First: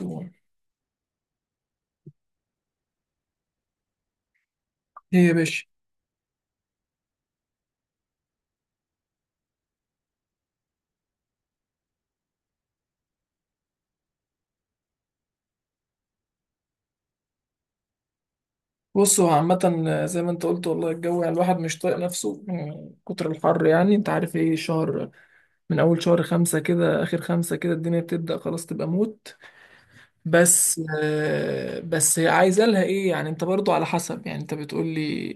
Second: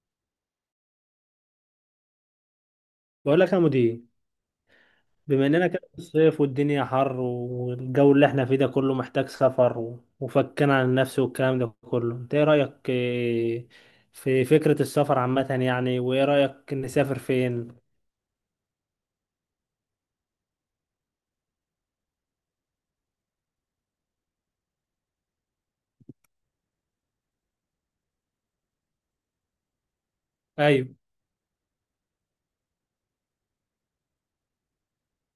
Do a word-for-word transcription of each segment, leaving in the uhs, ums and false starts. ايه بقول لك يا مدير. يا بما باشا. اننا كده في الصيف والدنيا حر والجو اللي احنا فيه ده كله محتاج سفر و- وفكنا عن النفس والكلام ده كله، انت ايه رأيك إيه، في فكرة السفر عامة يعني؟ وايه رأيك نسافر فين؟ بص، هو عامة زي ما انت قلت والله الجو، يعني الواحد مش طايق نفسه من كتر الحر، يعني انت عارف ايه شهر، من اول شهر خمسة كده اخر خمسة كده الدنيا بتبدأ خلاص تبقى موت. بس ايوه. آه، بس هي عايزة لها ايه، يعني انت برضو على حسب، يعني انت بتقول لي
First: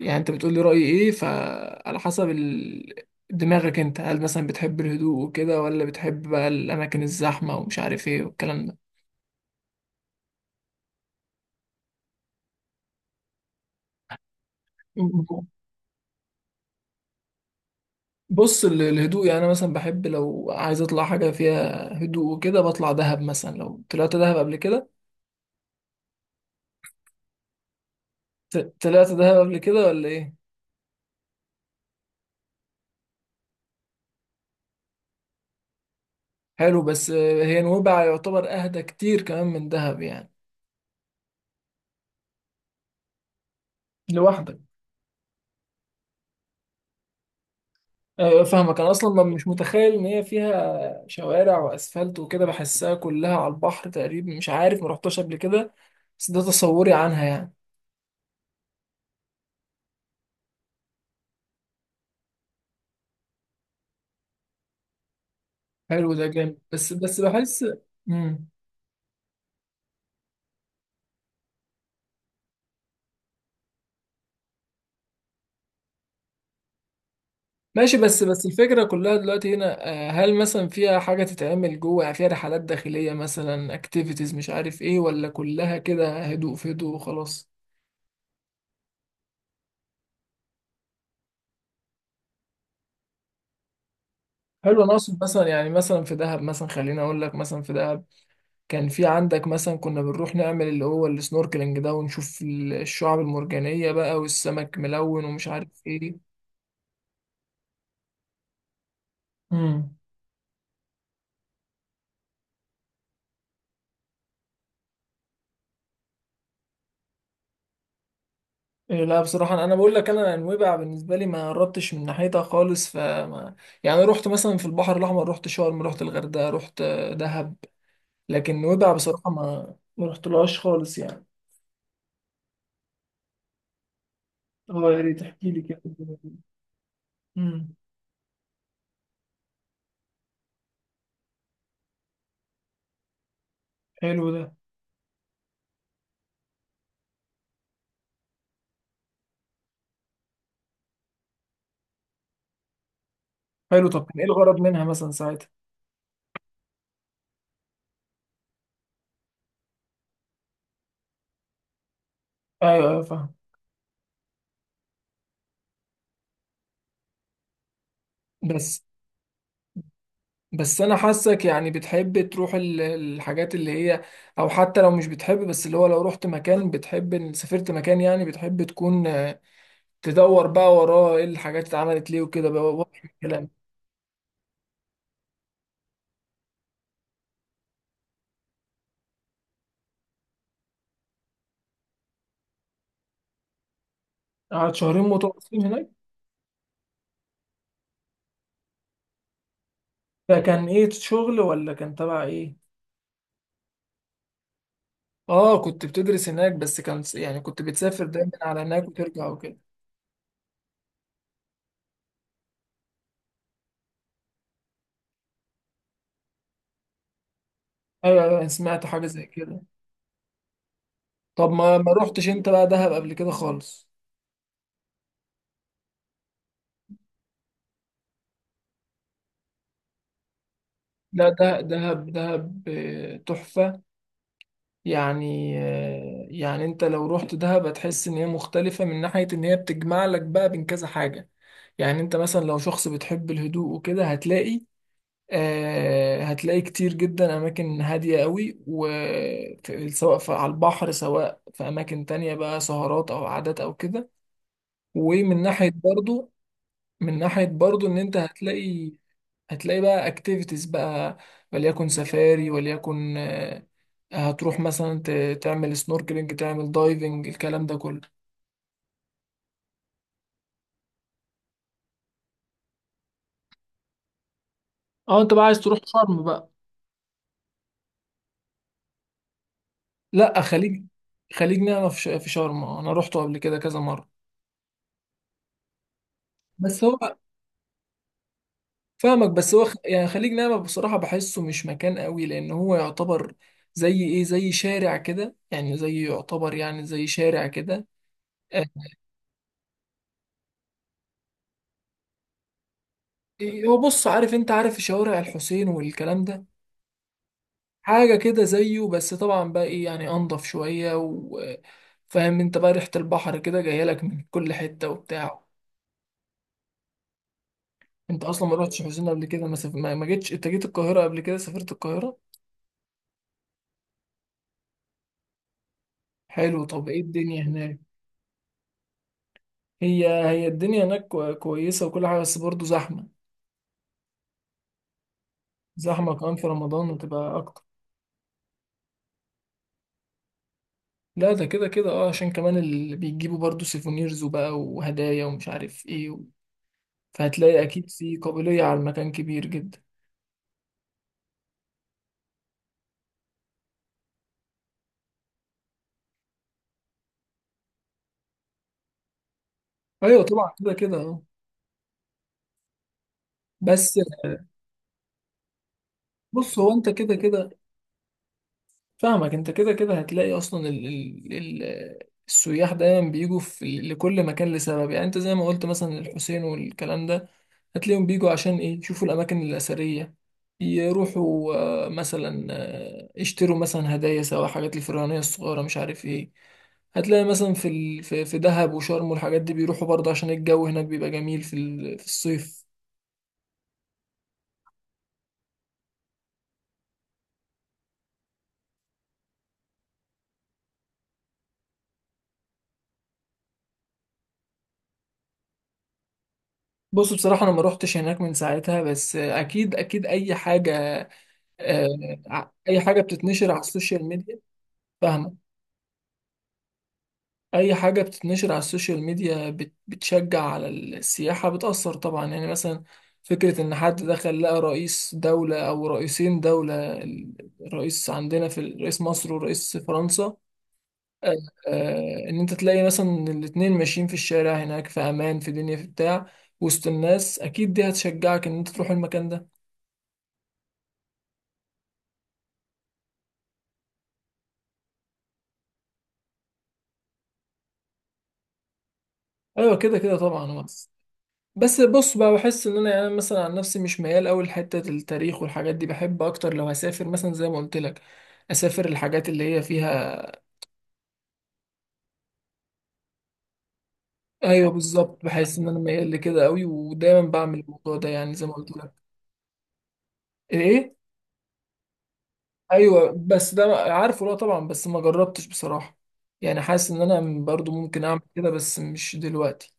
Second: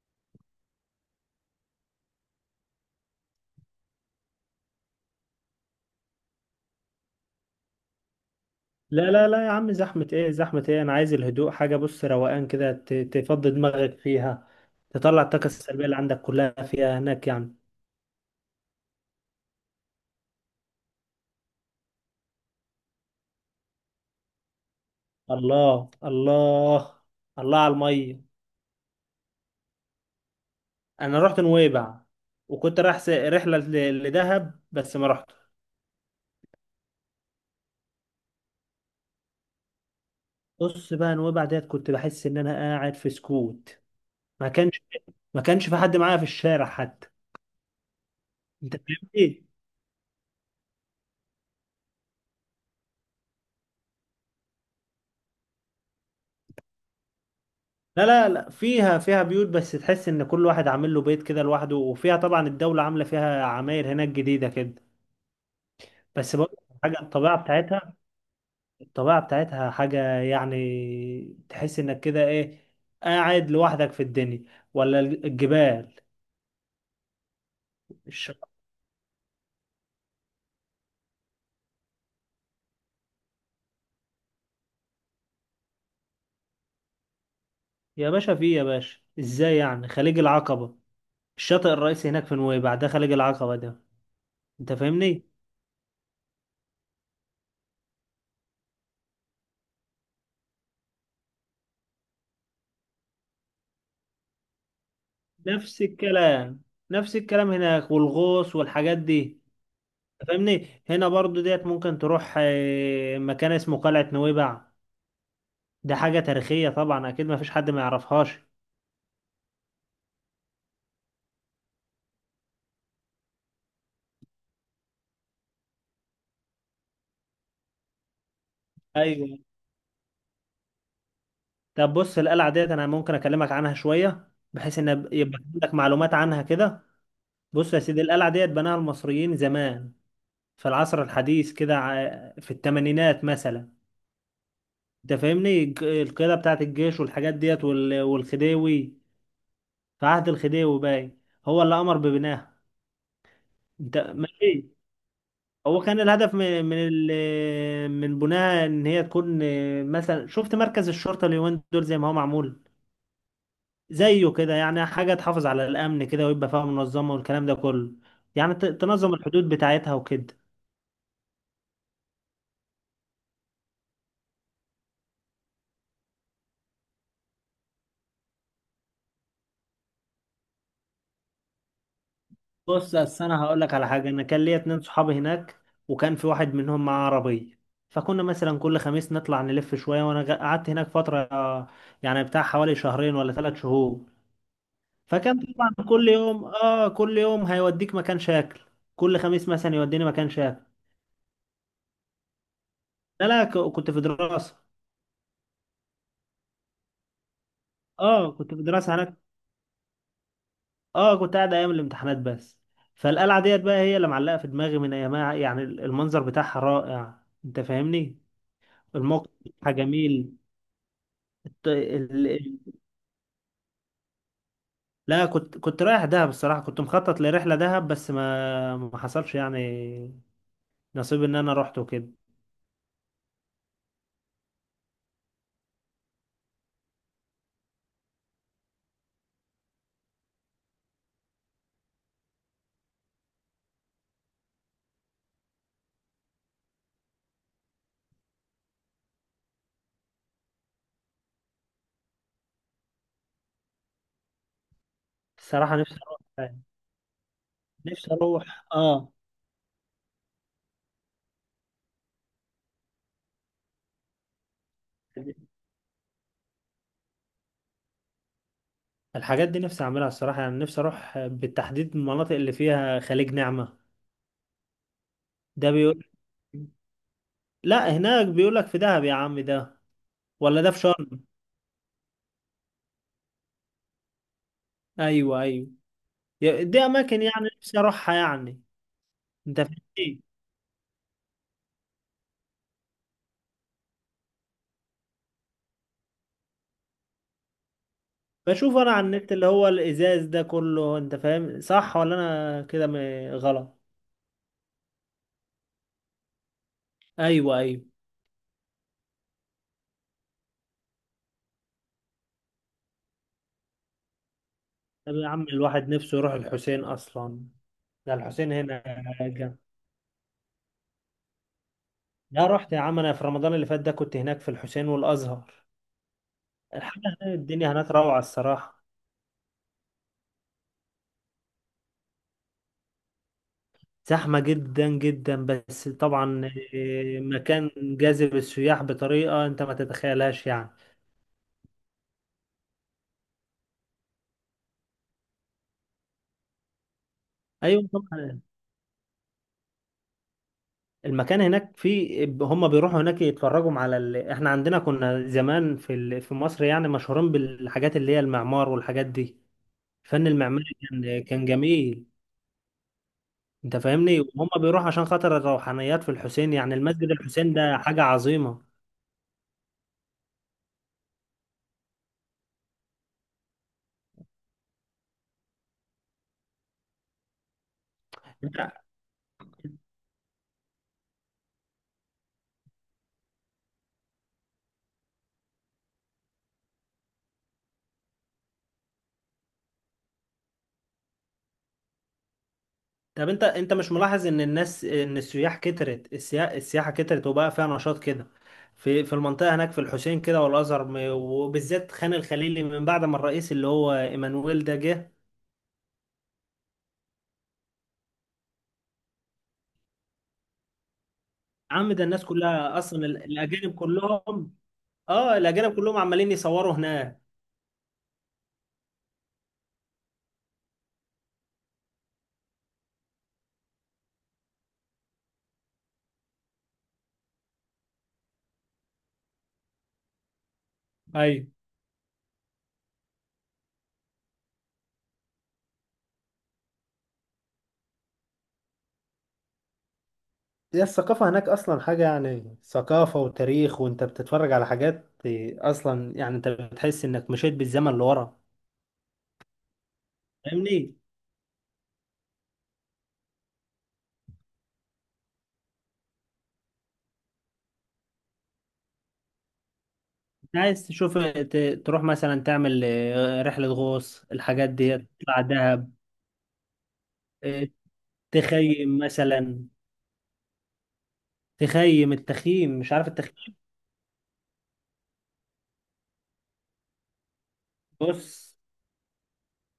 يعني انت بتقول لي رأيي ايه، فعلى حسب ال... دماغك انت، هل مثلا بتحب الهدوء وكده ولا بتحب بقى الاماكن الزحمة ومش عارف ايه والكلام لا لا لا يا عم، زحمة ايه زحمة ايه، انا عايز الهدوء، حاجة بص روقان كده ت- تفضي دماغك فيها، تطلع ده. الطاقة السلبية اللي عندك كلها فيها هناك يعني. بص، ال- الهدوء، يعني انا مثلا بحب لو عايز اطلع حاجه فيها هدوء وكده بطلع دهب مثلا. لو طلعت دهب قبل كده، الله الله، الله على المية. ت- طلعت دهب قبل كده ولا ايه؟ انا رحت نويبع، وكنت رايح س- رحله ل- لدهب بس ما رحت. حلو. بس آه، هي نويبع يعتبر اهدى كتير كمان من دهب يعني. بص بقى نويبع ديت كنت بحس ان انا قاعد في سكوت، ما لوحدك. كانش ما كانش في حد معايا في الشارع حتى. آه، انت فاهمك. انا اصلا ما- مش فاهمني؟ متخيل ان هي فيها شوارع واسفلت وكده، بحسها كلها على البحر تقريبا، مش عارف، ما رحتش قبل كده، بس ده تصوري عنها يعني. لا لا لا، فيها فيها بيوت بس تحس ان كل واحد عامل له بيت كده لوحده، وفيها طبعا الدوله عامله فيها عماير هناك جديده كده. حلو ده بس جامد. برضه بس حاجه بس الطبيعه بحس. بتاعتها، مم. الطبيعه بتاعتها حاجه، يعني تحس انك كده ايه، قاعد لوحدك في الدنيا، ولا الجبال. ماشي. بس بس الفكرة كلها دلوقتي هنا، آه، هل مثلا فيها حاجة تتعمل جوه، يعني فيها رحلات داخلية مثلا، اكتيفيتيز مش عارف ايه، ولا كلها كده هدوء في هدوء وخلاص؟ يا باشا في إيه يا باشا، ازاي يعني خليج العقبة؟ الشاطئ الرئيسي هناك في نويبع ده خليج العقبة ده، انت حلو. انا اقصد فاهمني؟ مثلا، يعني مثلا في دهب، مثلا خليني اقول لك، مثلا في دهب كان في عندك مثلا، كنا بنروح نعمل اللي هو السنوركلينج ده ونشوف ال- الشعاب المرجانية بقى، والسمك ملون ومش نفس عارف ايه. الكلام نفس الكلام هناك، والغوص والحاجات دي. مم. انت فاهمني، هنا برضو ديت ممكن تروح آه، مكان اسمه قلعة نويبع، ده حاجة تاريخية طبعا، اكيد ما فيش حد ما يعرفهاش. إيه، لا بصراحة، أنا أنا بقول لك، أنا نويبع بالنسبة لي ما قربتش من ناحيتها خالص فما، يعني رحت مثلا في البحر الأحمر، رحت شرم، رحت الغردقة، رحت آه، دهب، لكن نويبع بصراحة ايوه. ما ما رحتلهاش خالص يعني. طب بص، القلعة ديت انا ممكن اكلمك عنها شوية بحيث اه، يا ان ريت يبقى تحكي لي عندك كده. معلومات عنها كده. بص امم يا سيدي، القلعة ديت بناها المصريين زمان في العصر الحديث كده، ع- في الثمانينات مثلا. حلو ده. انت فاهمني، الج- القيادة بتاعت الجيش والحاجات ديت، وال- والخديوي، في عهد الخديوي باين، هو اللي أمر ببنائها. حلو. انت طب كان إيه الغرض ماشي؟ منها مثلا ساعتها؟ هو كان الهدف من من ال- من بنائها ان هي تكون مثلا، شفت مركز الشرطة اليومين دول زي ما هو معمول، أيوه أيوه، فاهم. زيه كده يعني، حاجة تحافظ على الأمن كده ويبقى فيها منظمة والكلام ده كله، يعني ت- بس تنظم الحدود بتاعتها وكده. بس أنا حاسك يعني بتحب تروح ال- الحاجات اللي هي، أو حتى لو مش بتحب، بس اللي هو لو رحت مكان بتحب، سافرت مكان، يعني بتحب تكون تدور بقى وراه ايه الحاجات اللي اتعملت ليه وكده بقى، بص واضح اصل انا الكلام. هقول لك على حاجه، انا كان ليا اتنين صحابي هناك، وكان في واحد منهم معاه عربيه، فكنا مثلا كل خميس نطلع نلف شويه، وانا غ- قعدت هناك فتره، آه، يعني بتاع حوالي شهرين ولا ثلاث شهور. قعدت شهرين فكان متواصلين طبعا هناك؟ كل يوم اه كل يوم هيوديك مكان شاكل، كل خميس مثلا يوديني مكان شاكل. فكان ايه، شغل ولا كان تبع ايه؟ لا لا، ك- كنت في دراسه. اه، كنت بتدرس هناك؟ بس كان س- يعني كنت بتسافر دايما اه كنت على في هناك دراسه هناك، وترجع وكده. اه كنت قاعد ايام الامتحانات بس. فالقلعه ديت بقى هي اللي معلقه في دماغي من ايامها، يعني المنظر بتاعها رائع، انت فاهمني، ايوه ايوه، أنا سمعت حاجه زي الموقف كده. بتاعها جميل. طب ت- ما ما ال... روحتش انت ال- بقى دهب قبل كده خالص؟ لا، كنت كنت رايح دهب، الصراحة كنت مخطط لرحلة دهب بس ما ما حصلش يعني، نصيب لا، ان انا ده رحت وكده. دهب، دهب آه، تحفه. يعني آه، يعني انت لو رحت دهب هتحس ان هي مختلفه، من ناحيه ان هي بتجمع لك بقى بين كذا حاجه، يعني انت مثلا لو شخص بتحب الهدوء وكده هتلاقي، آه، هتلاقي كتير جدا أماكن هادية قوي، و في- سواء في على البحر، سواء في أماكن تانية بقى، سهرات أو عادات أو كده. ومن ناحية الصراحة نفسي اروح برضو، يعني. من ناحية برضو إن نفسي أنت اروح هتلاقي اه. هتلاقي بقى أكتيفيتيز بقى، وليكن سفاري، وليكن آه، هتروح مثلا ت- تعمل سنوركلينج، تعمل دايفنج، الكلام ده كله. الحاجات دي نفسي اعملها الصراحة، يعني نفسي اروح بالتحديد المناطق اللي فيها خليج نعمة. أه، أنت بقى عايز ده تروح بيقول، شرم بقى؟ لا هناك بيقول لك في دهب يا عم ده، لأ، ولا ده في خليج، شرم؟ خليج نعمة في ش- في شرم آه، أنا روحته قبل كده كذا مرة. ايوه ايوه، دي بس هو، اماكن يعني نفسي اروحها يعني، فاهمك. بس انت هو خ- يعني فاهم. خليج نعمة بصراحة بحسه مش مكان قوي، لأن هو يعتبر زي إيه، زي شارع كده يعني، زي يعتبر يعني زي شارع كده. آه، بشوف انا على النت اللي هو الازاز ده كله، انت فاهم صح ولا انا كده م- إيه، هو غلط؟ بص، عارف أنت، عارف شوارع الحسين والكلام ده؟ ايوه ايوه. حاجة كده زيه، بس طبعا بقى إيه يعني، أنضف شوية، وفاهم أنت بقى ريحة البحر كده جاية لك من كل حتة طب يا عم وبتاع. الواحد نفسه يروح الحسين اصلا، ده أنت أصلا الحسين ما رحتش هنا حسين قبل كده، ما, جنب. سف... ما ما جيتش أنت، جيت القاهرة قبل كده، سافرت القاهرة؟ يا رحت يا عم، انا في رمضان اللي فات ده كنت هناك في الحسين والازهر. حلو. طب إيه الحاجه هنا، الدنيا الدنيا هناك؟ هناك روعه الصراحه. هي هي الدنيا هناك كو- كويسة وكل حاجة، بس برضه زحمة. زحمه جدا جدا بس زحمة كمان طبعا في رمضان، إيه، وتبقى أكتر. مكان جاذب السياح بطريقه انت ما تتخيلهاش يعني. لا ده كده كده اه، عشان كمان اللي بيجيبوا برضه سيفونيرز وبقى وهدايا، ومش عارف ايه و... فهتلاقي ايوه أكيد في طبعا. قابلية على المكان كبير جدا. المكان هناك في، هم بيروحوا هناك يتفرجوا على ال... احنا عندنا كنا زمان في ال... في مصر يعني مشهورين بالحاجات اللي هي المعمار والحاجات دي. أيوة الفن طبعا، المعماري كده كده اه. كان كان جميل. انت بس فاهمني، وهم بيروحوا عشان خاطر الروحانيات في الحسين، بص، هو يعني أنت المسجد كده الحسين كده ده حاجة عظيمة. فاهمك، انت كده كده هتلاقي اصلا ال ال ال السياح دايما بيجوا في لكل مكان لسبب، يعني انت زي ما قلت مثلا الحسين والكلام ده، هتلاقيهم بيجوا عشان انت ايه، يشوفوا الاماكن الاثريه، يروحوا آه، مثلا آه، يشتروا مثلا هدايا، سواء حاجات الفرعونيه الصغيره، مش عارف ايه. هتلاقي مثلا في ال... في في دهب وشرم والحاجات دي، بيروحوا برضه عشان الجو هناك بيبقى جميل في ال... في الصيف. طب انت انت مش ملاحظ ان الناس، ان السياح كترت، السيا... السياحة كترت وبقى فيها نشاط كده في في المنطقة هناك في الحسين كده والأزهر، م- وبالذات خان الخليلي من بعد ما الرئيس اللي هو ايمانويل ده جه. بص، بصراحة أنا ما روحتش هناك من ساعتها، بس أكيد أكيد أي حاجة آه، عم ده الناس ع- كلها اي حاجه اصلا ال- بتتنشر على الاجانب السوشيال ميديا، كلهم، فاهمه. اه الاجانب كلهم عمالين يصوروا هناك. اي حاجه بتتنشر على السوشيال ميديا بت- بتشجع على السياحه، بتاثر طبعا يعني. مثلا فكره ان حد دخل لقى رئيس دوله او رئيسين دوله، ال- الرئيس عندنا، في ال- رئيس مصر ورئيس فرنسا، آه، ايوه، آه، ان انت تلاقي مثلا الاتنين ماشيين في الشارع هناك، في امان، في دنيا، في بتاع، وسط الناس، اكيد دي هتشجعك ان انت تروح المكان ده. هي الثقافة هناك أصلا حاجة، يعني ثقافة وتاريخ، وأنت بتتفرج على حاجات أصلا يعني أنت بتحس إنك مشيت بالزمن لورا، ايوه كده كده طبعا. فاهمني. بس بص بقى، بحس ان انا يعني، أنا مثلا عن نفسي مش ميال قوي لحته التاريخ والحاجات دي، بحب اكتر لو هسافر مثلا زي ما قلت لك، اسافر الحاجات اللي هي فيها. انت عايز تشوف ت- تروح مثلا تعمل آه، رحلة غوص، الحاجات ايوه دي، بالظبط، تطلع بحس ان انا دهب. ميال لكده قوي، ودايما بعمل آه، الموضوع ده، يعني زي ما قلت لك. تخيم مثلا، ايه؟ تخيم التخييم، مش عارف ايوه، بس التخييم؟ ده عارفه، لا طبعا، بس ما جربتش بصراحه، يعني حاسس ان انا برضو ممكن اعمل كده، بص، بس مش دلوقتي.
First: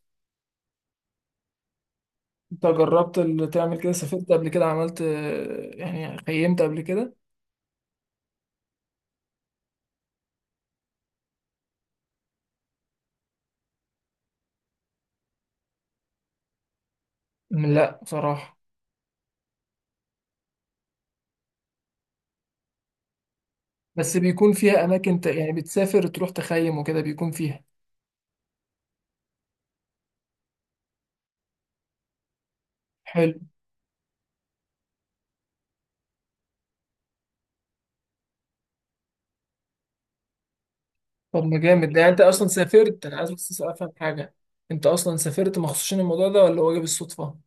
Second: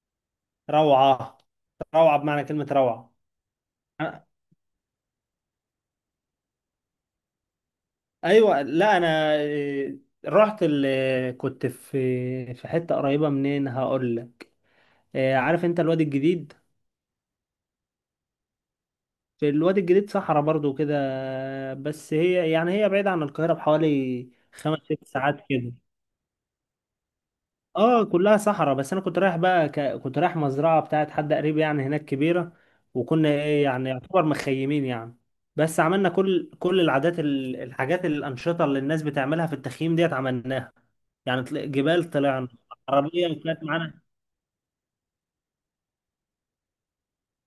روعة، روعة بمعنى انت كلمة روعة. جربت؟ اللي تعمل كده، سافرت قبل كده، عملت آه، يعني خيمت قبل كده؟ ايوه لا انا آه، رحت ال... آه، كنت في في حته قريبه، منين هقول لك، آه، عارف انت الوادي الجديد؟ لا بصراحه. في الوادي الجديد صحراء برضو كده، بس هي يعني هي بعيده عن القاهره بس بحوالي بيكون خمس فيها ست اماكن ت... ساعات يعني كده. بتسافر تروح تخيم وكده، بيكون فيها؟ اه كلها صحراء، بس انا كنت رايح بقى، ك... كنت رايح مزرعه بتاعت حد قريب يعني هناك كبيره، وكنا حلو. ايه يعني يعتبر مخيمين يعني. بس عملنا كل كل العادات، ال- الحاجات الانشطه اللي الناس بتعملها في التخييم ديت عملناها، طب يعني ما طل- جامد ده. جبال يعني انت اصلا طلعنا، سافرت، انا عربيه عايز بس كانت افهم معانا. حاجه، انت اصلا سافرت مخصوص عشان الموضوع ده، ولا هو جه بالصدفه؟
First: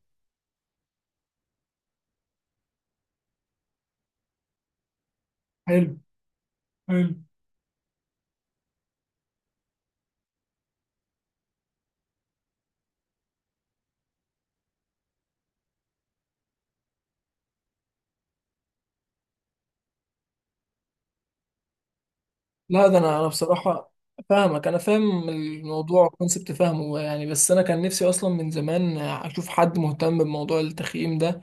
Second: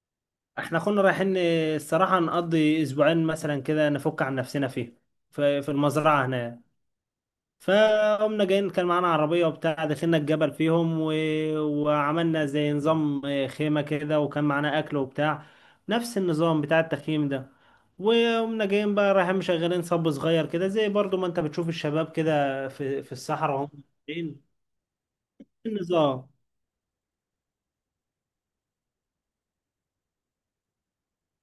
احنا كنا رايحين الصراحه نقضي اسبوعين مثلا كده، نفك عن نفسنا فيه في في حلو. المزرعه هناك. حلو. فقمنا جايين، كان معانا عربية وبتاع، دخلنا الجبل فيهم، و... وعملنا زي نظام آه، خيمة كده، وكان معانا أكل وبتاع، نفس النظام بتاع التخييم ده. وقمنا جايين بقى رايحين مشغلين صب صغير كده، زي برضو ما انت بتشوف الشباب كده لا ده في في انا انا الصحراء وهم بصراحه ماشيين. فاهمك. انا فاهم الموضوع، النظام، الكونسبت فاهمه يعني. بس انا كان نفسي اصلا من زمان اشوف حد مهتم بموضوع التخييم ده،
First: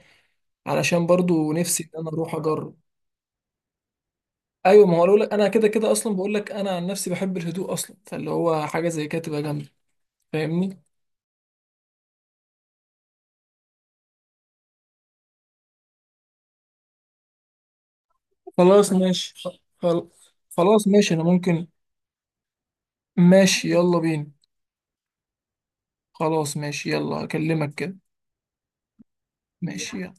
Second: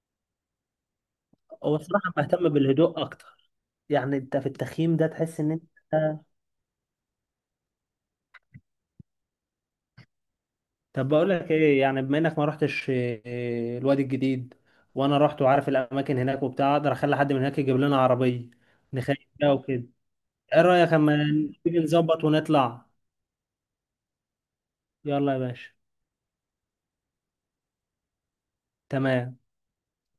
علشان برضو هو نفسي ان انا الصراحة اروح بهتم اجرب. بالهدوء أكتر، يعني أنت في ايوه، ما التخييم هو ده أقول لك، تحس انا إن أنت. كده كده اصلا بقول لك انا عن نفسي بحب الهدوء اصلا، فاللي هو حاجه زي كده تبقى جامده. فاهمني. طب بقول لك ايه، يعني بما انك ما رحتش إيه، الوادي الجديد، وانا رحت وعارف الاماكن هناك وبتاع، اقدر اخلي حد من هناك يجيب لنا عربيه خلاص نخيم ماشي. بيها وكده. خل- ايه خلاص رايك ماشي اما انا ممكن. نيجي نظبط ونطلع؟ ماشي، يلا بينا. يلا يا باشا. خلاص ماشي، يلا اكلمك كده. تمام. ماشي يلا.